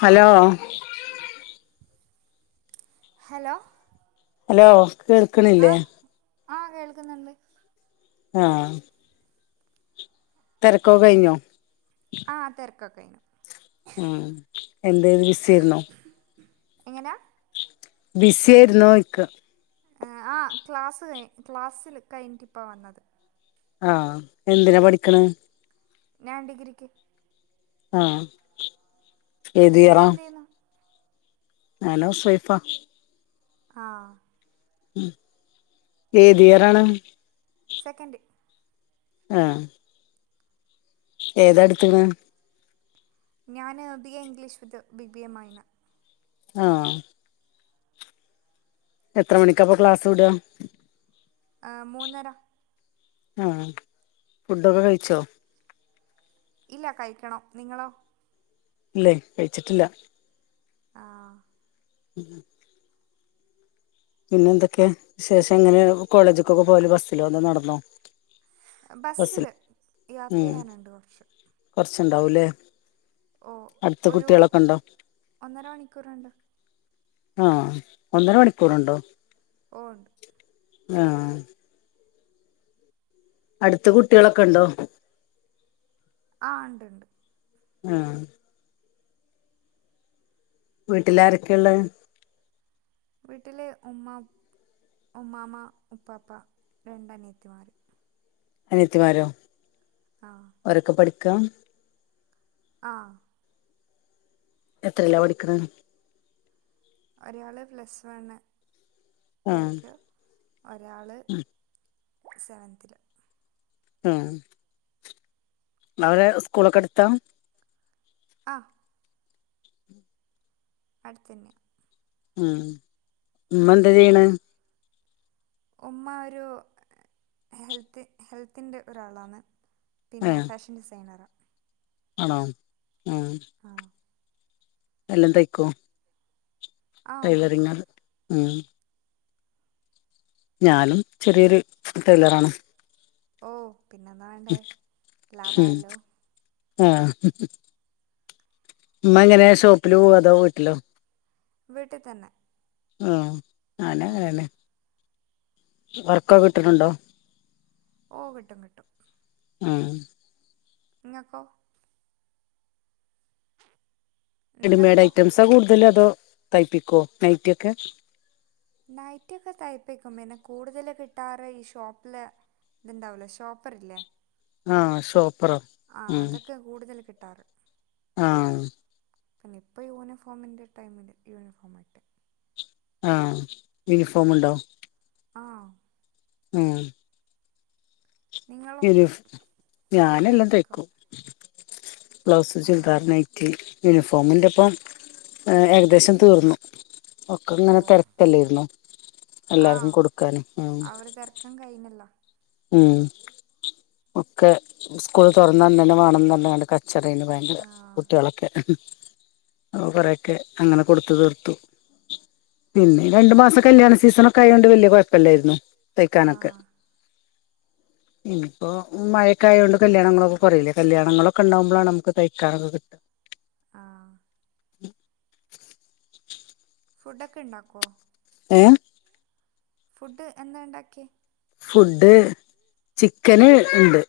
Hello hello hello കേൾക്ക്ണില്ലേ ആകേൾക്കുന്നുണ്ട് ആ തിരക്കോക്കെ കഴിഞ്ഞോ ആ തെരക്കൊക്കെ കയിഞ്ഞു ഉ എന്തത് ബി സിരുന്നേ എങ്ങനാ ബിസിയായിരുന്നോചോയിക്കാ ആക്ലാസ്സ് കഴി ക്ലാസ്സ് കഴിഞ്ഞിട്ടിപ്പ വന്നതാ ആഎന്തിനാ പഠിക്കണേ ഞാൻ ഡിഗ്രിക്ക് ആ നിങ്ങൾ എന്ത് ചെയ്യുന്നു ഞാനോഹൗസ് വൈഫാ ആ ഏത് ഇയറാണ് സെക്കൻഡ് ആ ഏതാ ട്ത്ത്ണേ ഞാന് B A English with B B M main ആ എത്ര മണിക്കാഅപ്പൊ ക്ലാസ് വിടാ ആ മൂന്നര ആഹഫുഡൊക്കെ കഴിച്ചോ ഇല്ല കഴിക്കണ്ണംനിങ്ങളോ ഇല്ലേ കഴിച്ചിട്ടില്ല ആ പിന്നെ എന്തൊക്കെവിശേഷം എങ്ങനെ കോളേജക്കൊക്കെ പോവല് ബസ്സിലോ അല്ലേ നടന്നോ ബസ്സിൽ ബസ്സില് യാത്ര ചെയ്യാനുണ്ട് കുറച്ച് കുറച്ച്ണ്ടാവൂല്ലേ ഓ ഒരു ഒന്നര മണിക്കൂർണ്ട് ആ ഒന്നര മണിക്കൂർണ്ടോ ഓ ണ്ട് ആ അടുത്ത കുട്ടികളൊക്കെ ണ്ടോ ആ ഇണ്ട് ഇണ്ട് ആ വീട്ടിലാരൊക്കെയ ഉള്ളേ വീട്ടിലെ ഉമ്മ ഉമ്മാമ ഉപ്പാപ്പ രണ്ട് അനിയത്തിമാര്. അനത്തിമാരോ ആ ഒരൊക്കെ പഠിക്ക് ഇക്ക ആ എത്രിലപടിക്കണെ ഒരാള് പ്ലസ് വൺ ആഹ് ലേക്ക് ഒരാള് സെവന്തില് ആ അവരെ സ്കൂളൊക്കെ അടുത്താ അ അടുത്തന്നെയ ഉം ഇമ്മ എന്താ ചെയ്യണെ. ഉമ്മ ഒരു ഹെൽത്ത് ഹെൽത്തിന്റെ ഒരാളാണ് പിന്നെ ഏഹ് ഫാഷൻ ഡിസൈനറ ആണോ ഉം ആ എല്ലാം തയ്ക്കോ ആ തയ്ക്കും ടൈലറിങ്ങാണ് ഉം ഞാനും ചെറിയൊരു ടെയിലറാണ് ഓ പിന്നെന്താ വേണ്ടേ ലാഭായല്ലോ ആ ഉമ്മ എങ്ങനെ ഷോപ്പില് പോവാ അതോ വീട്ടിലോ വീട്ടീ തന്നെ ആ ആന ആ അങ്ങനെ വർകൊക്കെ കിട്ടനുണ്ടോ ഓ കിട്ടും കിട്ടും ഉം ഇങ്ങക്കോ റെഡിമേഡ് നിങ്ങൾക്കോ ഐറ്റംസാ കുടു കൂലതോ തയ്പ്പിക്കുവോ നൈറ്റിയൊക്കെ നൈറ്റൊക്കെ തൈപ്പിക്കും പിന്നെ കൂടുതല് കിട്ടാറ് ഈ ഷോപ്പില് ഇത്ണ്ടാവലോ ഷോപ്പറില്ലേ ആ സോപ്പ് ആ അതൊക്കെ കൂടുതൽ കി ക്കിട്ടാറ് ആ പിന്നെ ഇപ്പ യൂണിഫോമിന്റെ ടൈമില് യൂണിഫോം ഇട്ട് ആഹ് യൂണിഫോമുണ്ടോ ആ ഉം നിങ്ങളോ യുണിഫോം ഞാൻ എല്ലാം തൈക്കും ബ്ലൗസ് ആ ചുൽദാർ നൈറ്റി യൂണിഫോമിൻ്റെ ഇപ്പം എ ഏകദേശം തീർന്നു ഒക്കെ ഓ ഇങ്ങനെ തിരക്കല്ലരുന്നു ആ എല്ലർക്കും കൊടുക്കാന് ഉം ആ ഒരു തിരക്കം കഴിഞ്ഞല്ലോ ഉം ഒക്കെ സ്കൂൾ തൊറന്നന്നനെ വാണംന്ന പറഞ്ഞാണ്ട് കച്ച റേന്നു ആ ഭയങ്കരം കുട്ടിളൊക്കെ അപ്പോ കുറേക്കെ അങ്ങനെ കൊടുത്തു തീർത്തു പിന്നെ ഈ രണ്ടു മാസം കല്യാണ സീസണൊക്കെ ആയോണ്ട് വല്ല്യകുഴപ്പല്ലായിരുന്നു ആ തയ്ക്കാനൊക്കെ ഇനിയിപ്പോ മഴക്കായതോണ്ട് കല്യാണങ്ങളൊക്കെ കുറയിലെ കല്യാണങ്ങളൊക്കെ ഇണ്ടാകുമ്പോളാണ് നമുക്ക് തയ്ക്കാനൊക്കെ കിട്ട ആ ഫുഡ് ഒക്കെ ഇണ്ടാക്കോ ഏ ഫുഡ് എന്താ ഇണ്ടാക്കിയെ ഫുഡ് ചിക്കന് ഇണ്ട്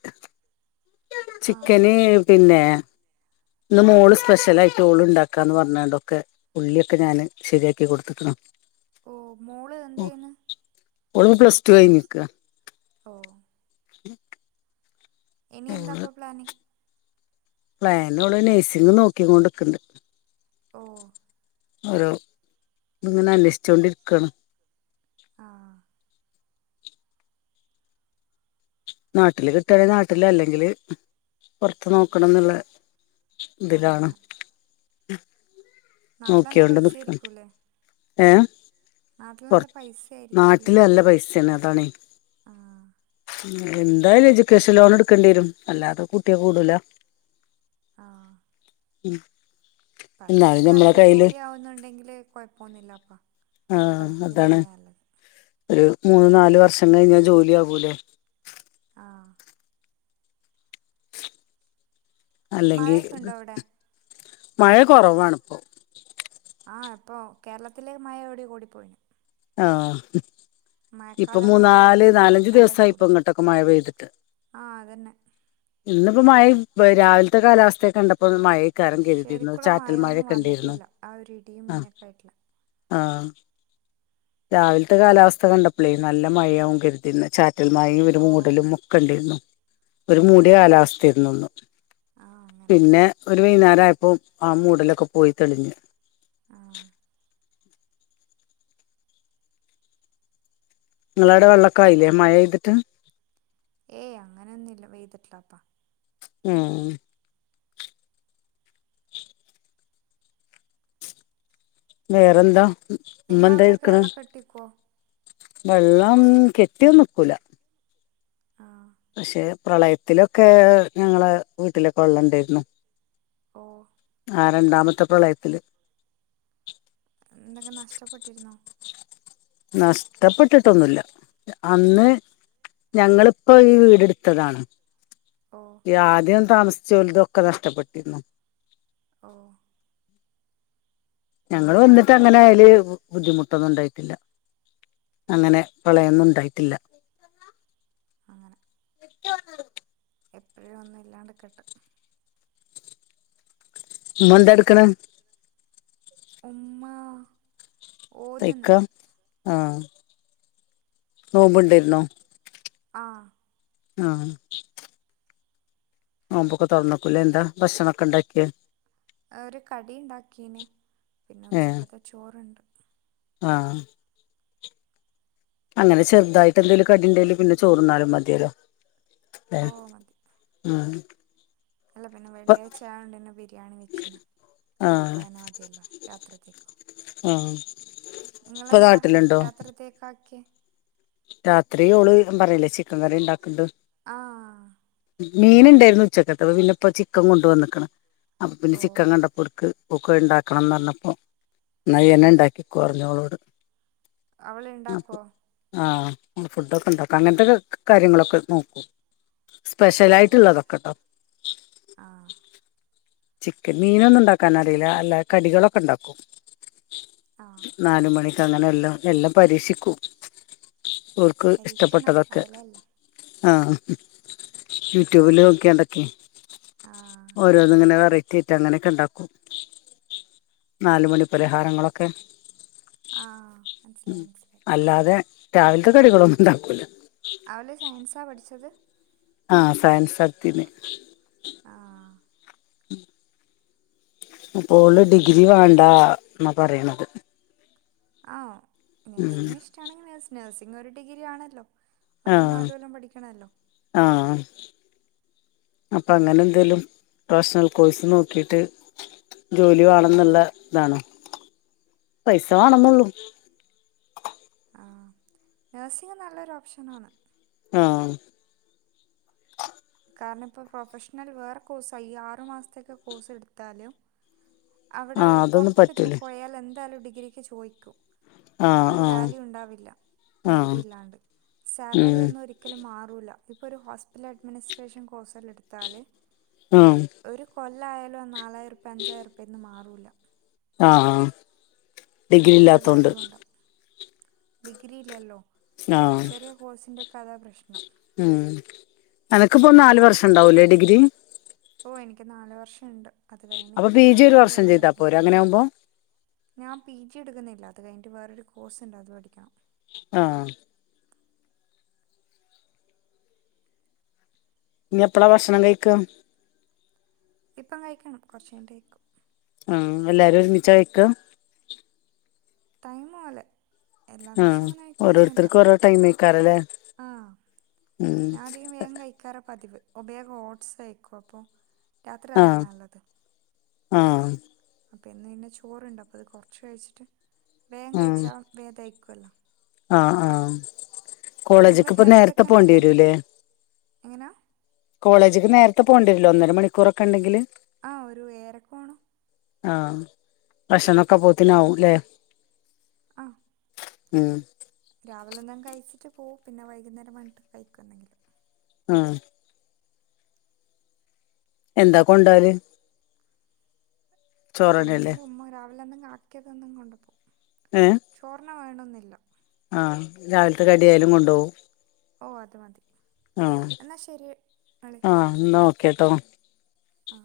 ആ ചിക്കന് പിന്നെ ഇന്ന് മോള് സ്പെഷ്യലായിട്ട് ഓള് ഇണ്ടാക്കാന്ന് പറഞാണ്ടെക്കെ ഉള്ളിയൊക്കെ ഞാന് ശരിയാക്കി കൊടുത്ത്ക്ക്ണ് ഓ മോള് എന്തചെയ്യുന്നെ ഓളിപ്പോ പ്ലസ്ടു കഴിഞ്ഞിനിക്കുവാ ഓ ഇനി ഓള് എന്താപ്പൊ പ്ലാന് പ്ലാനോള് നഴ്സിങ്ങ് നോക്കി കൊണ്ടിരിക്ക്ണ്ട് ഓ ഓരോന്നിങ്ങനെ അന്വേഷിച്ചോണ്ടിരിക്കാണ് ആ നാട്ടില് കിട്ടാണെങ്കിൽ നാട്ടില് അല്ലെങ്കില് പുറത്ത് നോക്കണം എന്നുള്ള ആ ഇതിലാണ് നാട്ടിലല്ല നോക്കിയോണ്ട് പൈസ നിക്കാണ് ആയിരിക്കൂല്ലെ ഏ പുറത്ത് ആയിരിക്കൂലേ നാട്ടില് നല്ല പൈസ ന്നാണ് അതാണേ ആ എന്തായാലും എജ്യൂക്കേഷൻ ലോൺ എടുക്കേണ്ടി വരും അല്ലാതെ കൂട്ടിയ കൂടൂല ആ ഉം പഠിച്ച് നല്ലൊരു ജോലിആവുന്നുണ്ടെങ്കിൽ കൊ ഴപ്പന്നുല്ല അപ്പ ആ പഠിപ്പിക്കുന്നത് അതാണ് തന്നെയല്ലത് ഒരു മൂന്ന് നാലു വർഷം കഴിഞ്ഞാ ജോലിയാകൂല്ലെ ആ അല്ലെങ്കി മഴയൊക്കെ ഉണ്ടോ അവിടെ മഴ കുറവാണ്പ്പൊ ആ ഇപ്പൊ കേരളത്തിലേ മഴ എവിടെയോ ഓടി പോയി ആഹ് അത് ഇപ്പം എന്ന് പറഞ്ഞിട്ട് മൂന്നാല് കാര്യമൊന്നുമില്ല നാലഞ്ച് നല്ല ദിവസായി ഇപ്പം ചൂടാ ഇങ്ങോട്ടൊക്കെ മഴ പെയ്തിട്ട് ആ അതന്നെ എന്നും ഇപ്പ മഴയും പോ രാവിൽത്തെ കാലാവസ്ഥ കണ്ടപ്പോ മഴയും ശരിക്കുള്ള മയോന്നും വന്നിട്ടില്ല ആഹ് ഒരു ഇടിയും മിന്നൊക്കെയിട്ടുള്ള ആഹ് രാവിലത്തെ കാലാവസ്ഥ കണ്ടപ്പളേ നല്ല മഴയാവും കരുതിന്ന് ചാ റ്റൽ മഴയും ഒരു ഓ മൂടലും മൊക്ക ണ്ടയ്രുന്നു ഒരു ഓ മൂട്യ കാലാവസ്ഥയിരുന്നുന്ന് ആ അങ്ങനെ പിന്നെ ഒരു വൈന്നേരം ആയപ്പോ ആ മൂടിലൊക്കെ പോയി തെളിഞ്ഞ് ആ നിങ്ങളാടെ വെള്ളക്കായില്ലേ മഴയ്തിട്ട് ഏയ് അങ്ങനെന്നുംല്ല പെയ്തിട്ടിപ്പാ ആഹ് വേറെന്താ ഇമ്മ നിങ്ങളവിടെയൊക്കെ എന്ത്യ്ക്ക്‌ണ് വെള്ളമൊക്കെ കെട്ടിക്കുവോ വെള്ളം കെട്ടിയൊന്നും നിക്കൂല ആ പക്ഷെ പ്രളയത്തിലൊക്കെ ഞങ്ങള് വീട്ടിലക്കെ വെള്ളണ്ടായിരുന്ന് ഓ ആഹ് രണ്ടാമത്തെ പ്രളയത്തില് എന്തൊക്കെ നഷ്ടപ്പെട്ടിരുന്നോ നഷ്ടപ്പെട്ടിട്ടൊന്നുല്ല അന്ന് ഞങ്ങളിപ്പോ ഈ വീടെടുത്തതാണ് ഓ ത് ആദ്യം താമസ് ചൊൽതൊക്കെ നഷ്ടപ്പെട്ടിരുന്നു ഓഹ് ഞങ്ങള് വന്നിട്ട് അങ്ങനെ അയല് ബുദ്ധിമുട്ടൊന്നും ഇണ്ടായിട്ടില്ല അങ്ങനെ പ്രളയംന്നും ഇണ്ടായിട്ടില്ല [inaudible] എപ്പഴും ഒന്നും ഇല്ലാണ്ട്കട്ട് ഇമ്മ എന്തെടുക്കണ് ഉമ്മ തയ്ക്കുവാ ഓതുന്നുണ്ട് ആഹ് നോമ്പുണ്ടായിരുന്നോ ആഹ് ആഹ് നോമ്പൊക്കെ തുറന്നക്കൂല്ലേ എന്താ ഭക്ഷണം ഒക്കെ ഇണ്ടാക്കിയെ ഒരു കടി ഉണ്ടാക്കീന് പിന്നെ ഏ ഉച്ചക്കത്തെ ചോറുണ്ട് ആഹ് അങ്ങനെ ചെറുതായിട്ട് എന്തേലും കടി ഉണ്ടെലും പിന്നെ ചോറിന്നാലും മതിയല്ലോ ഹ ഓ മതി ഉം അല്ല പിന്നെ ഇപ്പ വെള്ളിയാഴ്ച ആയോണ്ട്ന്നെ ബിരിയാണി വെച്ചിനു അപ്പ ആഹ് അനെ മതിയല്ല രാത്രിതേക്കും ആഹ് ഇപ്പൊ ഇങ്ങളെന്താ നാട്ടിലുണ്ടോ രാത്രിത്തേക്കാക്കിയേ രാത്രി ഓള് പറയില്ലേ ചിക്കൻ കറി ഇണ്ടാക്കണത് ആഹ് മീൻ ഇണ്ടാര്ന്നു ഉച്ചക്കത്തത് പിന്നെ ഇപ്പോ ചിക്കൻ കൊണ്ട് വന്നേക്കണ് അപ്പൊ പിന്നെ ഓ ചിക്കൻ കണ്ടപ്പോട്ക്ക് ഓക്ക് ഇണ്ടാക്കണംന്ന് പറഞ്ഞപ്പോ ന്നാ ഇയ്യനെ ഇണ്ടാക്കികോന്ന് പറഞ്ഞോളോട് അവൾ ഇണ്ടാക്കോ ആ ഫുഡൊക്കെ ഉണ്ടാക്കും അങ്ങനെത്തെ കാര്യങ്ങളൊക്കെ നോക്കും ഓ സ്പെഷ്യലായിട്ടുള്ള തൊക്കെട്ടോ ആഹ് ചിക്കൻ മീനൊന്നും ഉണ്ടാക്കാനറിയില്ല അല്ല കടികളൊക്കെ ഇണ്ടാക്കും ആഹ് നാല് മണി അങ്ങനെ എല്ലാ എല്ലാം പരീക്ഷിക്കും ഓൾക്ക് പരീക്ഷണം ഇഷ്ടപ്പെട്ടതൊക്കെ അതല്ലേ എല്ലാം ആഹ് യൂട്യൂബില് നോക്കിയാണ്ടൊക്കെ ആഹ് ഓരോന്ങ്ങനെ ബെറ്റിട്ട് അങ്ങനക്കെ ഇണ്ടാക്കും നാലുമണി പരിഹാരങ്ങളൊക്കെ ആഹ് മനസിലായി മനസിലായി രാവിൽത്തെ കടികളൊന്നും ഇണ്ടാക്കൂല അവള് സയൻസാ പഠിച്ചത് ആഹ് സയൻസാട്ത്തേന് ആഹ് അപ്പോള് ഡിഗ്രി വേണ്ടാന്നാ പറയണത് ആ ഉം നഴ്സിങ്ങിന് ഇഷ്ടാണെങ്കി നേഴ്സ് നേഴ്സ് ഇന്നൊരു ഡിഗ്രി ആണല്ലോ അതും ആഹ് നാല് കൊല്ലം പഠിക്കണല്ലോ ആഹ് അപ്പൊ അങ്ങനെ എന്തേലും പ്രൊഫഷണൽ കോഴസ് നോക്കിട്ട് ജോലി വേണന്നുള്ള ആഹ് ഇതാണ് പൈസ വാണംന്നൊളളു നേഴ്സിംഗ നല്ലൊരു ഓപ്ഷനാണ് ആഹ് കാരണം ഇപ്പോൾ പ്രൊഫഷണൽ വേറെ കോഴ്സാ ഈ യാറ് മാസത്തേ കോഴ്സ് എടുത്താല് അവിടെ ആഹ് അതൊന്നും പുറത്തൊക്കെ ച്ചു പറ്റൂല പോയാൽന്ത് എന്താലും ഡിഗ്രിക്ക് ചോദിക്കും ആഹ് ഒരു ആഹ് വാല്യൂ ഉണ്ടാവില്ല ഡിഗ്രി ആഹ് ഇല്ലാണ്ട് സാലറി ഉം ഒന്നും ഒരിക്കലും മാറൂല്ല ഇപ്പൊര് ഹോസ്പിറ്റൽ അഡ്മിനി സ്‌ട്രേഷൻ കോഴ്സ് എല്ലട്താല് ഉം [unintelligible] കൊല്ലായാലോ നാ [unintelligible] ഒരഅഞ്ചായിരുർപീന്ന് മാറൂല ആഹ് ഡിഗ്രില്ലാത്തോണ്ട് ഡിഗ്രീ ലെല്ലോ ചെറിയ കോഴ്സിന്റെക് കതാ പ്രശ്നം മ് അനക്ക്പ്പൊ നാല് പിന്നെ വർഷണ്ടാവൂല്ലേ ഡിഗ്രി ഓ എനിക്ക് നാല് വർഷണ്ട്. അപ്പ പി. ജി ഒരു വർഷം ചെയ്താ പോരെ അങ്ങനാവുമ്പോ? ഞാം പി. ജി എട്ക്ക്ന്നില്ല. അത് കഴിഞ്ഞിട്ട് വേറൊര് കോഴ്സ്ണ്ട് അത് പഠിക്കണം. ആഹ് ഞ്ഞിപ്പളാ ഭക്ഷണം കയിക്കാ ഇപ്പം കഴിക്കണം. കൊറച്ചയ്ഞ്ഞിട്ട് കഴിക്കും. ആഹ് എല്ലാരും ഒര്മിച്ചാ കയിക്കാ? ടൈമോലെ എല്ലാ ദെവസോം ആഹ് അങ്ങനെ കയിക്കണന്നില്ല. ഓരോരുത്തർക്കും ഓരോ ടൈമേക്കാരല്ലേ ആഹ് ഉം ഞാൻ അധികം വേഗം കയിക്കാറ പതിവ്. ഒബേഗ ഓട്ട്സ് കയിക്കുവോ അപ്പൊ രാത്രി ആഹ് അതല്ലേ നല്ലത് ആഹ് അപ്പം ഇന്ന് പിന്നെ ചോറുണ്ട് അപ്പം ഇത് കൊറച്ച് കഴിച്ചിട്ട് വേഗം ആഹ് കയിച്ചാ വേഗം തൈ ക്കാലൊ ആഹ് ആഹ് നിങ്ങൾ കോളേജിക്ക് ഇപ്പൊ നേരത്തെ ഹെൽത്തൊക്കെ പോവണ്ടി എങ്ങനെയാ വരുമല്ലേ എങ്ങനെയാ കോളേജിക്ക് നേരത്തെ പോവണ്ടിവരൂല്ലേ ഒന്നര മണിക്കൂറൊക്കെ ഉണ്ടെങ്കില് ആ ഒരു ഏഴരക്ക് പോകണം ആഹ് ഭക്ഷണവൊക്കെ പുറത്തൂന്ന് ആവും അല്ലേ ആഹ് ഉം രാവിലെ എന്തെങ്കിലും കയിച്ചിട്ട് പോവും പിന്നെ വൈകുന്നേരം വന്നിട്ട് കയിക്കും എന്തെങ്കിലും. ആഹ് എന്താ കൊണ്ട് പോവല് എന്തങ്കിലും ഉമ്മ രാവിലെ എന്തെങ്കിലും ആക്കിയാ അതെന്നും കൊണ്ട് പോവും ചോറെന്നെ വേണോ ന്നില്ല ആ രാവിലത്തെ കടിയായാലും കൊണ്ട് പോവും ഓ അത് മതി എന്നാ ശരി ക്കേട്ടോ ആ